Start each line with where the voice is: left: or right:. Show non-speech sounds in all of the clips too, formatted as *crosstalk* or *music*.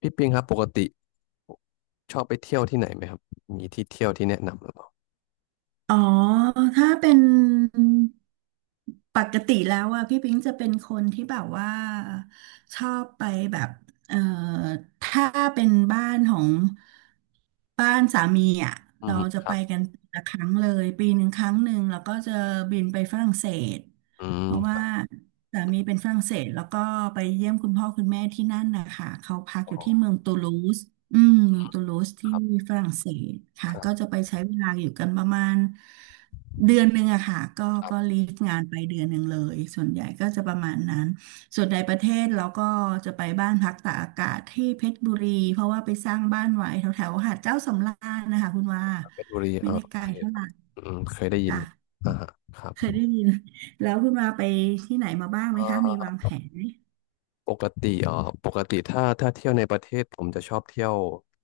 left: พี่ปิงครับปกติชอบไปเที่ยวที่ไหนไหมครับมีที่เที่ยวที่แนะนำหรือเปล่า
right: อ๋อ ถ้าเป็นปกติแล้วอะพี่ปิงจะเป็นคนที่แบบว่าชอบไปแบบเอ่อถ้าเป็นบ้านของบ้านสามีอะ
left: อื
right: เรา
left: ม
right: จะ
left: ค
right: ไป
left: รับ
right: กันละครั้งเลยปีหนึ่งครั้งหนึ่งแล้วก็จะบินไปฝรั่งเศส
left: อื
right: เพ
left: ม
right: ราะว่าสามีเป็นฝรั่งเศสแล้วก็ไปเยี่ยมคุณพ่อคุณแม่ที่นั่นนะคะเขาพักอ
left: อ๋
right: ยู่ที่เมื
left: อ
right: องตูลูสอืมเมืองตูลูส
left: ค
right: ที่
left: รับ
right: ฝรั่งเศสค่ะ
left: ครับ
right: ก็จะไปใช้เวลาอยู่กันประมาณเดือนหนึ่งอะค่ะก็
left: ครั
right: ก็
left: บ
right: ลีฟงานไปเดือนหนึ่งเลยส่วนใหญ่ก็จะประมาณนั้นส่วนในประเทศเราก็จะไปบ้านพักตากอากาศที่เพชรบุรีเพราะว่าไปสร้างบ้านไว้แถวแถวหาดเจ้าสำราญนะคะคุณว่า
left: เพชรบุรี
right: ไม่ได้ไก
left: โอ
right: ล
left: เค
right: เท่า
left: ค
right: ไห
left: รับ
right: ร่
left: อืมเคยได้ยิน
right: จ้ะ
left: อ่าฮะครับ
right: เคยได้ยินแล้วคุณมาไปที่ไหนมาบ้างไหม
left: เอ่
right: คะมี
left: อ
right: วางแผนไหม
left: ปกติอ๋อปกติถ้าเที่ยวในประเทศผมจะชอบเที่ยว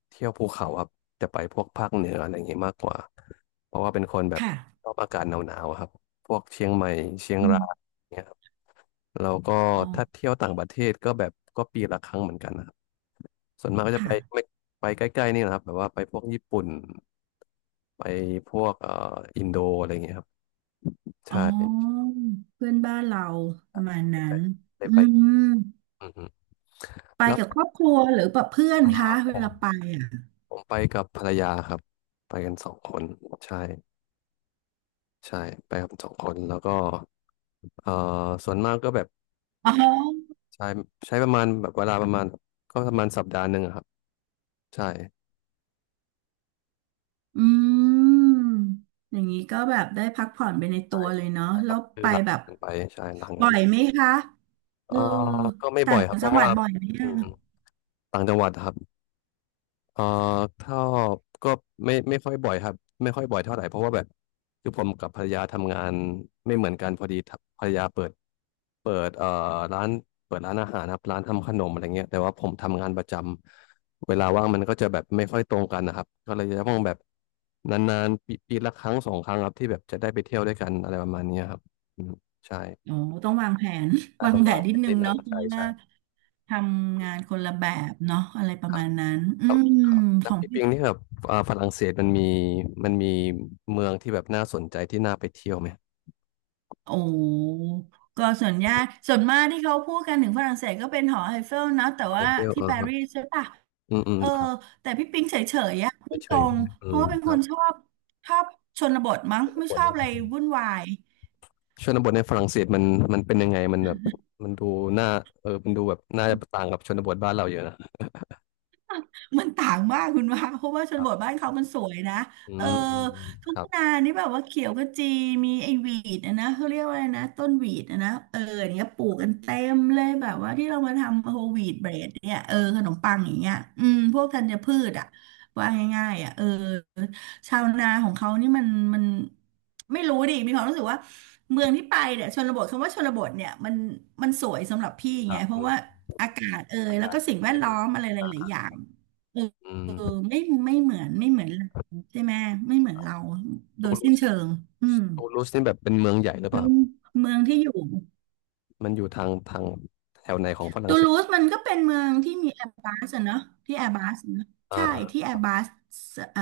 left: เที่ยวภูเขาครับจะไปพวกภาคเหนืออะไรอย่างงี้มากกว่าเพราะว่าเป็นคนแบบช
right: ค่ะ
left: อบอากาศหนาวๆอะครับพวกเชียงใหม่เชียง
right: อื
left: ราย
right: ม
left: เนี่ย แล้วก็
right: อ๋อ
left: ถ้าเที่ยวต่างประเทศก็แบบก็ปีละครั้งเหมือนกันนะครับส่วนมากก็จะ
right: ค่ะ
left: ไปไม่ไปใกล้ๆนี่นะครับแบบว่าไปพวกญี่ปุ่นไปพวกอินโดอะไรอย่างเงี้ยครับใช
right: อ๋
left: ่
right: อเพื่อนบ้านเราประมาณนั้
left: ใกล้
right: น
left: ๆได้
right: อื
left: ไป
right: ม
left: อือฮึ
right: ไป
left: แล้ว
right: กับครอบครัวหรือแบบเพื่อน
left: เอ่อ
right: คะเว
left: ผม
right: ลาไปอ่ะ
left: ผมไปกับภรรยาครับไปกันสองคนใช่ใช่ไปกับสองคนแล้วก็เอ่อส่วนมากก็แบบ
right: อ๋อ
left: ใช้ใช้ประมาณแบบเวลาประมาณก็ประมาณสัปดาห์หนึ่งอะครับใช่
right: อืมอย่างนี้ก็แบบได้พักผ่อนไปในตั
left: ใช่
right: วเลยเนาะ
left: ใช่ค
right: แล้
left: รับ
right: ว
left: คือ
right: ไป
left: หลัง
right: แบบ
left: งานไปใช่หลังงา
right: บ่อ
left: น
right: ยไหมคะเอ
left: เอ่อ
right: อ
left: ก็ไม่บ่
right: ต่า
left: อย
right: ง
left: ครับ เพ
right: จั
left: ราะ
right: งหวั
left: ว่า
right: ดบ่อยไหม
left: อื
right: อะ
left: มต่างจังหวัดครับเอ่อถ้าก็ไม่ค่อยบ่อยครับไม่ค่อยบ่อยเท่าไหร่เพราะว่าแบบคือผมกับภรรยาทำงานไม่เหมือนกันพอดีทำภรรยาเปิดร้านเปิดร้านอาหารครับร้านทำขนมอะไรเงี้ยแต่ว่าผมทำงานประจำเวลาว่างมันก็จะแบบไม่ค่อยตรงกันนะครับก็เลยจะต้องแบบนานๆปีละครั้งสองครั้งครับที่แบบจะได้ไปเที่ยวด้วยกันอะไรประมาณเนี้ยครับอืมใช่
right: โอ้ต้องวางแผน *laughs*
left: น่า
right: วา
left: ต้
right: ง
left: อง
right: แผ
left: วา
right: น
left: งแผ
right: นิด
left: น
right: นึ
left: นิ
right: ง
left: ดนึ
right: เนาะ
left: ง
right: เพ
left: ใช่
right: ราะ
left: ใช่
right: ว่าทำงานคนละแบบเนาะอะไรประมาณนั้นอื
left: ครับ
right: ม
left: ครับ
right: ข
left: แล้ว
right: อง
left: พี่
right: พี่
left: ปิงนี่แบบอ่าฝรั่งเศสมันมีเมืองที่แบบน่าสนใจที่น่าไปเที่ยวไหม
right: โอ้ก็ส่วนยากส่วนมากที่เขาพูดกันถึงฝรั่งเศสก็เป็นหอไอเฟลนะแต่
left: ไอ
right: ว่า
left: เฟลเอ
right: ที่
left: อ
right: ปา
left: ครับ
right: รีสใช่ปะ
left: อืมอืม
right: เออ
left: ครับ
right: แต่พี่ปิงเฉยๆอะ
left: ไป
right: พูด
left: เฉ
right: ตร
left: ยๆ
right: ง
left: ใช่ไหมอื
right: เพราะ
left: ม
right: ว่าเป็น
left: ค
right: ค
left: รั
right: น
left: บ
right: ชอบชอบชนบทมั้ง
left: ชน
right: ไม่
left: บ
right: ชอบอะ
left: ท
right: ไรวุ่นวาย
left: ชนบทในฝรั่งเศสมันมันเป็นยังไงมันแบบมันดูน่าเออมันดูแบบน่าจะต่างกับชนบทบ้านเราเยอะนะ
right: มันต่างมากคุณว่าเพราะว่าช
left: ค
right: น
left: รั
right: บท
left: บ
right: บ้านเขามันสวยนะ
left: อื
right: เออ
left: มอืมอืม
right: ทุ่
left: ค
right: ง
left: รับ
right: นานี่แบบว่าเขียวขจีมีไอ้หวีดอะนะเขาเรียกว่าอะไรนะต้นหวีดอะนะเอออย่างเนี้ยปลูกกันเต็มเลยแบบว่าที่เรามาทำโฮลวีดเบรดเนี่ยเออขนมปังอย่างเงี้ยอืมพวกธัญพืชอ่ะว่าง่ายๆอ่ะเออชาวนาของเขานี่มันไม่รู้ดิมีความรู้สึกว่าเมืองที่ไปเนี่ยชนบทคำว่าชนบทเนี่ยมันสวยสำหรับพี่
left: ค
right: ไง
left: รับ
right: เพราะ
left: อื
right: ว่า
left: ม
right: อากาศเอย
left: อา
right: แล้ว
left: กาศ
right: ก็สิ่งแวด
left: ใช่ไหม
right: ล้อมอะไรห
left: อ่
right: ลาย
left: า
right: ๆอย่าง
left: อืม
right: ไม่ไม่เหมือนเราใช่ไหมไม่เหมือนเราโด
left: ตู
right: ย
left: ลู
right: สิ้น
left: ส
right: เชิงอืม
left: ตูลูสนี่แบบเป็นเมืองใหญ่หรือเป
right: แล้
left: ล่า
right: ว
left: ครับ
right: เมืองที่อยู่
left: มันอยู่ทางแถวไหนของฝรั่ง
right: ตู
left: เศ
right: ลู
left: ส
right: สมันก็เป็นเมืองที่มีแอร์บัสเนาะที่แอร์บัสเนอะ
left: อ่า
right: ใช่
left: อ่า
right: ที่แอร์บัสเอ่อ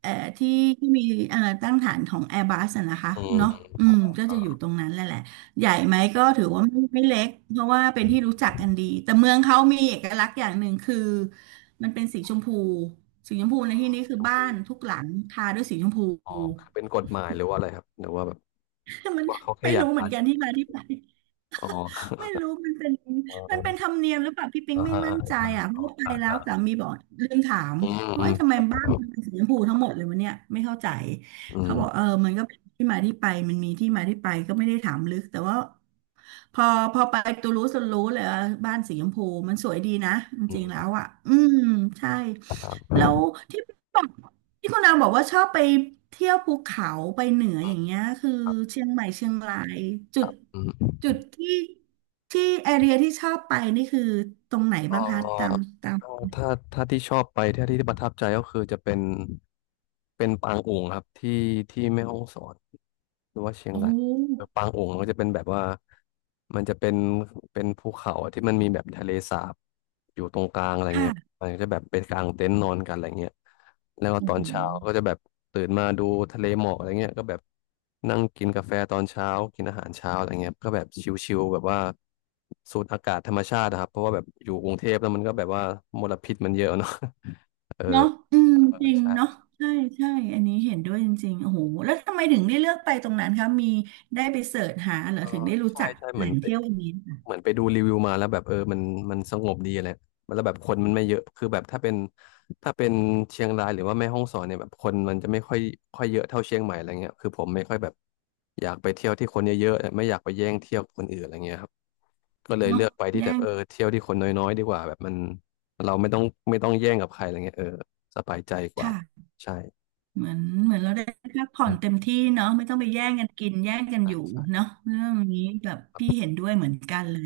right: เอ่อที่มีตั้งฐานของแอร์บัสนะคะ
left: อืม
right: เนาะ
left: อืม
right: อื
left: ครั
right: ม
left: บ
right: ก็จะอยู่
left: อ่า
right: ตรงนั้นแหละใหญ่ไหมก็ถือว่าไม่เล็กเพราะว่าเป็นที่รู้จักกันดีแต่เมืองเขามีเอกลักษณ์อย่างหนึ่งคือมันเป็นสีชมพูสีชมพูในที่นี้
left: สี
right: คือ
left: ชม
right: บ้า
left: พู
right: นทุกหลังทาด้วยสีชมพู
left: อ๋อเป็นกฎหมายหรือว่าอะไรครับ หรือว่าแบบ
right: *laughs* มัน
left: ว่าเขาแค่
right: ไม่
left: อยาก
right: รู้เหมื
left: ทา
right: อนกัน
left: สี
right: ที่มาที่ไป
left: อ๋อ
right: ไม่รู้
left: เอ
right: มันเป็นธร
left: อ
right: รมเนียมหรือเปล่าพี่ปิง
left: อ่า
right: ไม่
left: อ่า
right: มั่นใจ
left: อ่าอ่า
right: อ่ะเพราะว่าไป
left: อ่า
right: แล้วสา
left: อ่า
right: มีบอกลืมถาม
left: อืมอื
right: ว่าเอ้
left: ม
right: ยทำ
left: ค
right: ไม
left: รั
right: บ้า
left: บ
right: นมันเป็นสีชมพูทั้งหมดเลยวะเนี่ยไม่เข้าใจ
left: อื
right: เขา
left: ม
right: บอกเออมันก็เป็นที่มาที่ไปมันมีที่มาที่ไปก็ไม่ได้ถามลึกแต่ว่าพอพอไปตูลูสรู้เลยว่าบ้านสีชมพูมันสวยดีนะจ
left: อื
right: ริงๆแล้
left: ม
right: วอ่ะอืมใช่
left: ครับ
right: แล้วที่บอก ที่คุณนางบอกว่าชอบไปเที่ยวภูเขาไปเหนืออย่างเงี้ยคือ
left: ครับ
right: เชียงใหม่เชียงรายจุด
left: อื
right: จุ
left: ม
right: ดที่แอเรียที่ชอบไปนี่คือตรงไหน
left: เอ่
right: บ้าง
left: อ
right: คะตาม
left: ถ้าที่ชอบไปที่ประทับใจก็คือจะเป็นปางอุ๋งครับที่แม่ฮ่องสอนหรือว่าเชียง
right: โอ้
left: ราย ปางอุองก็จะเป็นแบบว่ามันจะเป็นภูเขาที่มันมีแบบทะเลสาบอยู่ตรงกลางอะไรเงี้ย
right: ค่ะ
left: มันก็จะแบบเป็นกลางเต็นท์นอนกันอะไรเงี้ยแล้วก็
right: อื
left: ต
right: อ
left: อน
right: หือ
left: เช้าก็จะแบบตื่นมาดูทะเลหมอกอะไรเงี้ยก็แบบนั่งกินกาแฟตอนเช้ากินอาหารเช้าอะไรเงี้ยก็แบบชิลๆแบบว่าสูดอากาศธรรมชาตินะครับเพราะว่าแบบอยู่กรุงเทพแล้วมันก็แบบว่ามลพิษมันเยอะเนาะ *laughs* เออ
right: เนาะอืม
left: เออ
right: จริงเนาะ
left: ใช่
right: ใช่ใช่อันนี้เห็นด้วยจริงๆโอ้โหแล้วทำไมถึงได้เลือกไปตรงนั้นคะมีได้ไปเสิร์ชหาเหรอ
left: เออ
right: ถึงได้รู้
left: ใช่
right: จัก
left: ใช่เห
right: แห
left: มื
right: ล่
left: อน
right: ง
left: ไป
right: เที่ยวอันนี้ค่ะ
left: เหมือนไปดูรีวิวมาแล้วแบบเออมันมันสงบดีอะไรแล้วแบบคนมันไม่เยอะคือแบบถ้าเป็นเชียงรายหรือว่าแม่ฮ่องสอนเนี่ยแบบคนมันจะไม่ค่อยค่อยเยอะเท่าเชียงใหม่อะไรเงี้ยคือผมไม่ค่อยแบบอยากไปเที่ยวที่คนเยอะๆไม่อยากไปแย่งเที่ยวคนอื่นอะไรเงี้ยครับก็เลยเลื
right: เนาะ
left: อกไปที่
right: แย่
left: แบบ
right: ง
left: เออเที่ยวที่คนน้อยๆดีกว่าแบบมันเราไม่ต้องแย่งกับใครอะไรเงี้ยเออสบายใจกว่า
right: ค่ะ
left: ใช่
right: เหมือนเหมือนเราได้พักผ่อ
left: อื
right: น
left: ม
right: เต็มที่เนาะไม่ต้องไปแย่งกันกินแย่งกัน
left: ใช่
right: อยู่
left: ใช่
right: เนาะเรื่องนี้แบบพี่เห็นด้วยเหมือนกันเลย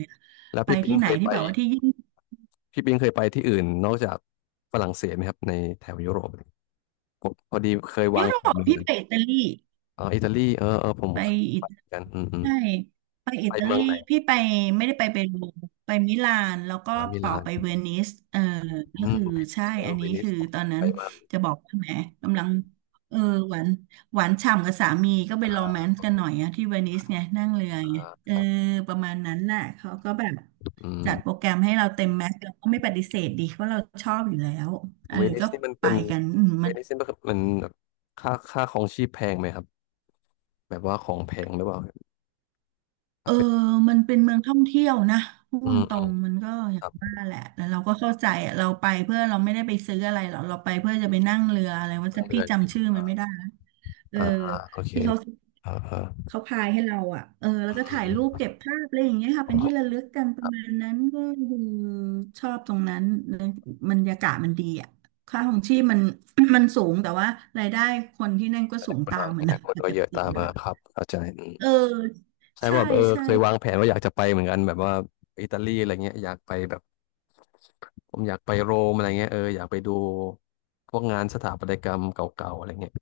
left: แล้ว
right: ไป
left: พี่ปิง
right: ที่ไหน
left: เคย
right: ที่
left: ไป
right: แบบว่าที่ยิ่ง
left: พี่ปิงเคยไปที่อื่นนอกจากฝรั่งเศสไหมครับในแถวยุโรป ผมพอดีเคยวา
right: ยุ
left: ง
right: โร
left: แผน
right: ป
left: เหมือน
right: พี่
left: กัน
right: ไปอิตาลี
left: อ๋ออิตาลีเออเออผม
right: ไป
left: เคย
right: อิ
left: ไปเหมือนกันอืมอืม
right: ใช่ไปอิ
left: ไป
right: ตา
left: เมื
right: ลี
left: องไหน
right: พี่ไปไม่ได้ไปเปรูไปมิลานแล้วก็
left: อ่ามิ
right: ต่อ
left: ลาน
right: ไปเวนิสเออ
left: อื
right: ก็
left: ม
right: คือ
left: เวนิ
right: ใช่
left: สเอ
right: อั
left: อ
right: น
left: เว
right: นี้
left: นิส
right: คือ
left: ผม
right: ตอ
left: อยา
right: น
left: ก
right: นั้
left: ไป
right: น
left: มาก
right: จะบอกว่าแหมกำลังเออหวานหวานฉ่ำกับสามีก็ไป
left: อ่า
right: โรแมนต์
left: โอ
right: กัน
left: เค
right: หน่อยอะที่เวนิสไงนั่งเรือไง
left: อ่า
right: เอ
left: ค
right: อ
left: รับ
right: ประมาณนั้นน่ะเขาก็แบบ
left: อื
right: จัดโปร
left: ม
right: แกรมให้เราเต็มแม็กซ์เราก็ไม่ปฏิเสธดีเพราะเราชอบอยู่แล้วเออ
left: เวนิ
right: ก็
left: สนี่มัน
right: ไป
left: เป็น
right: กันอืม
left: เว
right: มัน
left: นิสนี่มันคือมันค่าของชีพแพงไหมครับแบบว่าของแพงหรือเปล่าค
right: เอ
left: รับ
right: อ
left: เป็น
right: มันเป็นเมืองท่องเที่ยวนะพู
left: อื
right: ด
left: ม
right: ตร
left: อืม
right: งมันก็อ
left: ค
right: ย่า
left: รั
right: ง
left: บ
right: ว่าแหละแต่เราก็เข้าใจอะเราไปเพื่อเราไม่ได้ไปซื้ออะไรหรอกเราไปเพื่อจะไปนั่งเรืออะไรว่า
left: ต้อ
right: จะ
left: งเรื
right: พี่
left: อจริง
right: จำชื่อมันไม่ได้นะเออ
left: อ่าอ่าโอเค
right: ที่เขา
left: อ่าอ่า
right: เขาพายให้เราอ่ะเออแล้
left: อื
right: วก็
left: ม
right: ถ่าย
left: อื
right: รูป
left: ม
right: เก็บภาพอะไรอย่างเงี้ยค่ะเป็นที่ระ
left: อืม
right: ลึกกันประมาณนั้นก็คือชอบตรงนั้นบรรยากาศมันดีอ่ะค่าของชีพมัน *coughs* มันสูงแต่ว่ารายได้คนที่นั่นก็สูง
left: คน
right: ตามมั
left: อ
right: น
left: นา
right: นะ
left: คต
right: มัน
left: ก็
right: จ
left: เย
right: ก
left: อะ
right: ติ
left: ตา
right: ด
left: ม
right: อยู่
left: มา
right: แล้ว
left: ครับเข้าใจ
right: เออ
left: ใช่
right: ใช่
left: ว่าแบบ
right: ใช่
left: เคยวางแผนว่าอยากจะไปเหมือนกันแบบว่าอิตาลีอะไรเงี้ยอยากไปแบบผมอยากไปโรมอะไรเงี้ยอยากไปดูพวกงานสถาปัตยกรรมเก่าๆอะไรเงี้ย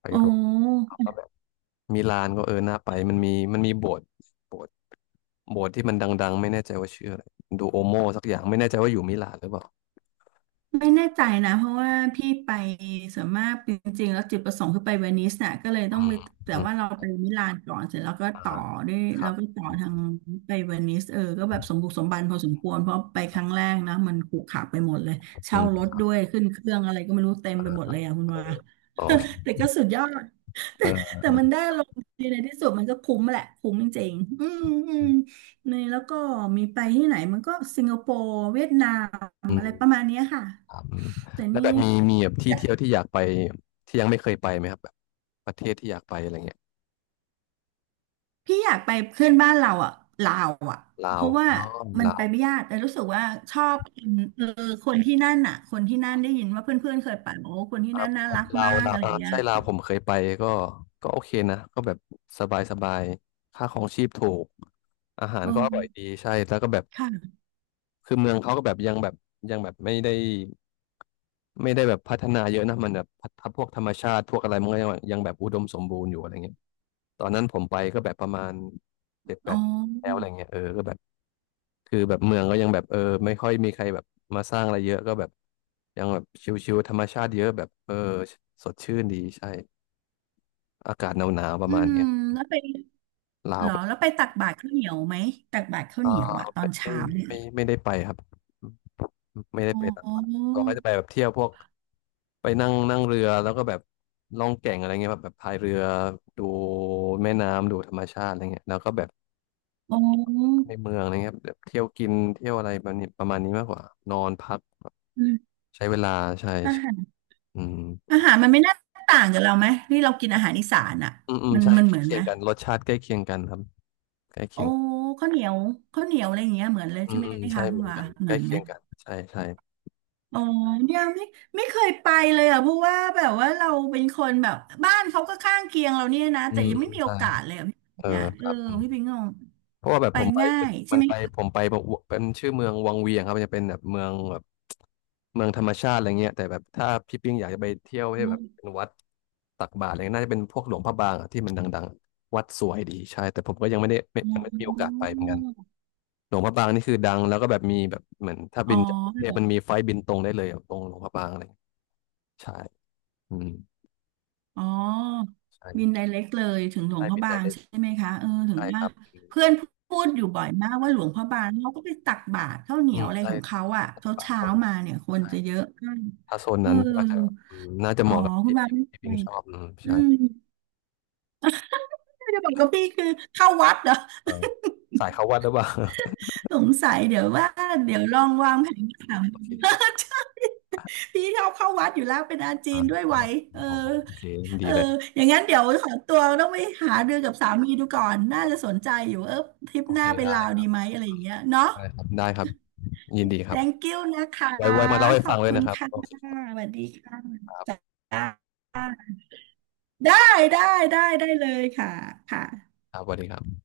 left: ไป
right: โอ้
left: โรมแล้วก็แบบมิลานก็น่าไปมันมีโบสถ์โบสถ์โบสถ์ที่มันดังๆไม่แน่ใจว่าชื่ออะไรดูโอโมสักอย่างไม่แน่ใจว่าอยู่มิลานหรือเปล่า
right: ไม่แน่ใจนะเพราะว่าพี่ไปส่วนมากจริงๆแล้วจุดประสงค์คือไปเวนิสน่ะก็เลยต้
left: อื
right: องไป
left: ม
right: แต่
left: อืม
right: ว่าเราไปมิลานก่อนเสร็จแล้วก็
left: อ่า
right: ต่อด้วย
left: ครั
right: เรา
left: บ
right: ก็ต่อ
left: อื
right: ทาง
left: ม
right: ไปเวนิสก็แบบสมบุกสมบันพอสมควรเพราะไป
left: ค
right: ค
left: รับ
right: รั้งแรกนะมันขรุขระไปหมดเลย
left: อื
right: เช่าร
left: ม
right: ถด้วยขึ้นเครื่องอะไรก็ไม่รู้เต็ม
left: เอ
right: ไป
left: อ
right: หมดเลยอ่ะคุณ
left: เออ
right: ว่า
left: โอ
right: *laughs*
left: เค
right: แต่ก็สุดยอด
left: เออ
right: แต่ได้ลงดีในที่สุดมันก็คุ้มแหละคุ้มจริงๆอืมอืมในแล้วก็มีไปที่ไหนมันก็สิงคโปร์เวียดนาม
left: อื
right: อะ
left: ม
right: ไรประมาณเนี้ยค่ะ
left: อืม
right: แต่
left: แล้ว
right: นี่
left: แบบมีแบบที่เที่ยวที่อยากไปที่ยังไม่เคยไปไหมครับแบบประเทศที่อยากไปอะไรเงี้ย
right: พี่อยากไปเพื่อนบ้านเราอ่ะลาวอ่ะ
left: ลา
right: เพ
left: ว
right: ราะว่า
left: อ๋อ
right: มัน
left: ลา
right: ไป
left: ว
right: ไม่ยากแต่รู้สึกว่าชอบคนคนที่นั่นอ่ะคนที่นั่นได้ยินว่าเพื่อนๆเคยไปบอกว่าคน
left: ค
right: ที่
left: รั
right: นั่
left: บ
right: นน่ารัก
left: ลา
right: มา
left: ว
right: ก
left: ลาว
right: อะไรอย่างเงี้ย
left: ใช่ลาวผมเคยไปก็ก็โอเคนะก็แบบสบายสบายค่าของชีพถูกอาหา
right: เ
left: รก็อร่อย
right: ออ
left: ดีใช่แล้วก็แบบ
right: ค่ะ
left: คือเมืองเขาก็แบบยังแบบยังแบบไม่ได้แบบพัฒนาเยอะนะมันแบบพัฒพวกธรรมชาติพวกอะไรมันก็ยังแบบอุดมสมบูรณ์อยู่อะไรเงี้ยตอนนั้นผมไปก็แบบประมาณเจ็ดแป
right: อ๋
left: ดแล้วอะ
right: อ
left: ไรเงี้ยก็แบบ คือแบบเมืองก็ยังแบบไม่ค่อยมีใครแบบมาสร้างอะไรเยอะก็แบบยังแบบชิวๆธรรมชาติเยอะแบบสดชื่นดีใช่อากาศหนาวๆประ
right: อื
left: มาณ
right: ม
left: เนี้ย
right: แล้วไป
left: ลา
right: เห
left: ว
right: รอ
left: ก็
right: แล้วไปตักบาตรข้าวเหนียวไหมตักบาตรข้าว
left: อ่า
right: เหนียวอ่ะตอ
left: ไม่
right: น
left: ไม่
right: เช้าเนี่ย
left: ไม่ได้ไปครับไม่ได้
right: อ๋
left: ไปต่างประเทศ
right: อ
left: เราก็จะไปแบบเที่ยวพวกไปนั่งนั่งเรือแล้วก็แบบล่องแก่งอะไรเงี้ยแบบพายเรือดูแม่น้ำดูธรรมชาติอะไรเงี้ยแล้วก็แบบ
right: อ๋อ
left: ในเมืองอะไรเงี้ยแบบเที่ยวกินเที่ยวอะไรแบบนี้ประมาณนี้มากกว่านอนพัก
right: อืม
left: ใช้เวลาใช่
right: อาหาร
left: อืมค
right: อา
left: รับ
right: หารมันไม่น่าต่างกับเราไหมนี่เรากินอาหารอีสานอ่ะ
left: อืมอืม
right: มัน
left: ใช่
right: มัน
left: ใกล้
right: เหมือน
left: เคี
right: ไห
left: ย
right: ม
left: งกันรสชาติใกล้เคียงกันครับใกล้เคี
right: โอ้
left: ยง
right: ข้าวเหนียวข้าวเหนียวอะไรอย่างเงี้ยเหมือนเลย
left: อื
right: ใช่
left: ม
right: ไหม
left: อืมใช่
right: คะคุ
left: เห
right: ณ
left: มือน
right: ว่า
left: กัน
right: เห
left: ใก
right: มื
left: ล้
right: อนไห
left: เคี
right: ม
left: ยงกันใช่ใช่
right: อ๋อเนี่ยไม่ไม่เคยไปเลยอ่ะเพราะว่าแบบว่าเราเป็นคนแบบบ้านเขาก็ข้างเคียงเราเนี่ยนะ
left: อื
right: แต่
left: ม
right: ยังไม่
left: อืม
right: มีโอ
left: ใช่
right: กาสเลยอะพี่
left: เออ
right: เนี่ย
left: ค
right: เออ
left: รับอืม
right: พี่ปิงงง
left: เพราะว่าแบบ
right: ไป
left: ผมไป
right: ง่ายใช่ไหมคะ
left: ผมไปบอกว่าเป็นชื่อเมืองวังเวียงครับมันจะเป็นแบบเมืองแบบเมืองธรรมชาติอะไรเงี้ยแต่แบบถ้าพี่ปิ้งอยากจะไปเที่ยวให้แบบเป็น
right: อ๋
left: วัดตักบาตรอะไรเงี้ยน่าจะเป็นพวกหลวงพระบางอะที่มันดังๆวัดสวยดีใช่แต่ผมก็ยังไม่ได้ไม่มีโอกาสไปเหมือน
right: อ
left: กัน หลวงพระบางนี่คือดังแล้วก็แบบมีแบบเหมือนถ้า
right: อ๋
left: บินจากกรุงเทพ
right: อ
left: มันมีไฟล์บินตรงได้เลยอะตรงหลวงพระบางอะไรอย่างเงี้ยใช่อืม
right: อ๋อบิน
left: ใช่
right: ไดเรกเลยถึงหลว
left: ใช่
right: งพระ
left: บิน
right: บา
left: ได้
right: ง
left: เลย
right: ใช่ไหมคะเออถึง
left: ใช่ค
right: ว่า
left: รับอืม
right: เพื่อนพูดอยู่บ่อยมากว่าหลวงพระบางเขาก็ไปตักบาตรข้าวเหนี
left: อื
right: ยว
left: ม
right: อะไร
left: ใช่
right: ของเขา
left: ใช่
right: อ่ะ
left: ปฏิ
right: เช้า
left: บัติ
right: เช้า
left: เข้าเนีย
right: มาเนี่ยคน
left: ใช่
right: จะเยอะมาก
left: ถ้าโซน
right: เออ
left: นั้นก็จะอืมน่าจะเห
right: อ๋อ
left: มาะกับ
right: คุณ
left: พี่
right: บา
left: ปิง
right: ไม่ไป
left: ชอบอืม
right: อื
left: ใช่
right: มไม่ดบอกกับพี่คือเข้าวัดเหรอ
left: เออสายเข้าวัดหรือเปล่า *laughs*
right: *laughs* สงสัยเดี๋ยวว่าเดี๋ยวลองวางแผนถาม
left: โอเค
right: *laughs* ใช่พี่ชอบเข้าวัดอยู่แล้วเป็นอาจี
left: อ่า
right: นด้วย
left: ช
right: ไหว
left: อบ
right: เออ
left: โอ้โหโอเค
right: เอ
left: ดี
right: อ
left: เลย
right: อย่างนั้นเดี๋ยวขอตัวต้องไปหาเรือกับสามีดูก่อน น่าจะสนใจอยู่เออทริป
left: โอ
right: ห
left: เค
right: น้าไป
left: ได้
right: ลาว
left: ครั
right: ดี
left: บ
right: ไหมอะไรอย่างเงี้ยเนาะ
left: ได้ครับได้ครับยินดีครับ
right: thank y o วนะคะ
left: ไว้มาเล่าให้
right: ขอ
left: ฟัง
right: บ
left: เลย
right: คุณ
left: นะครับ
right: ค่ะ
left: โอเคครับ
right: สวัสดีค่ะ
left: ครั
right: จ้
left: บ
right: าได้ได้ได้เลยค่ะค่ะ
left: ครับสวัสดีครับ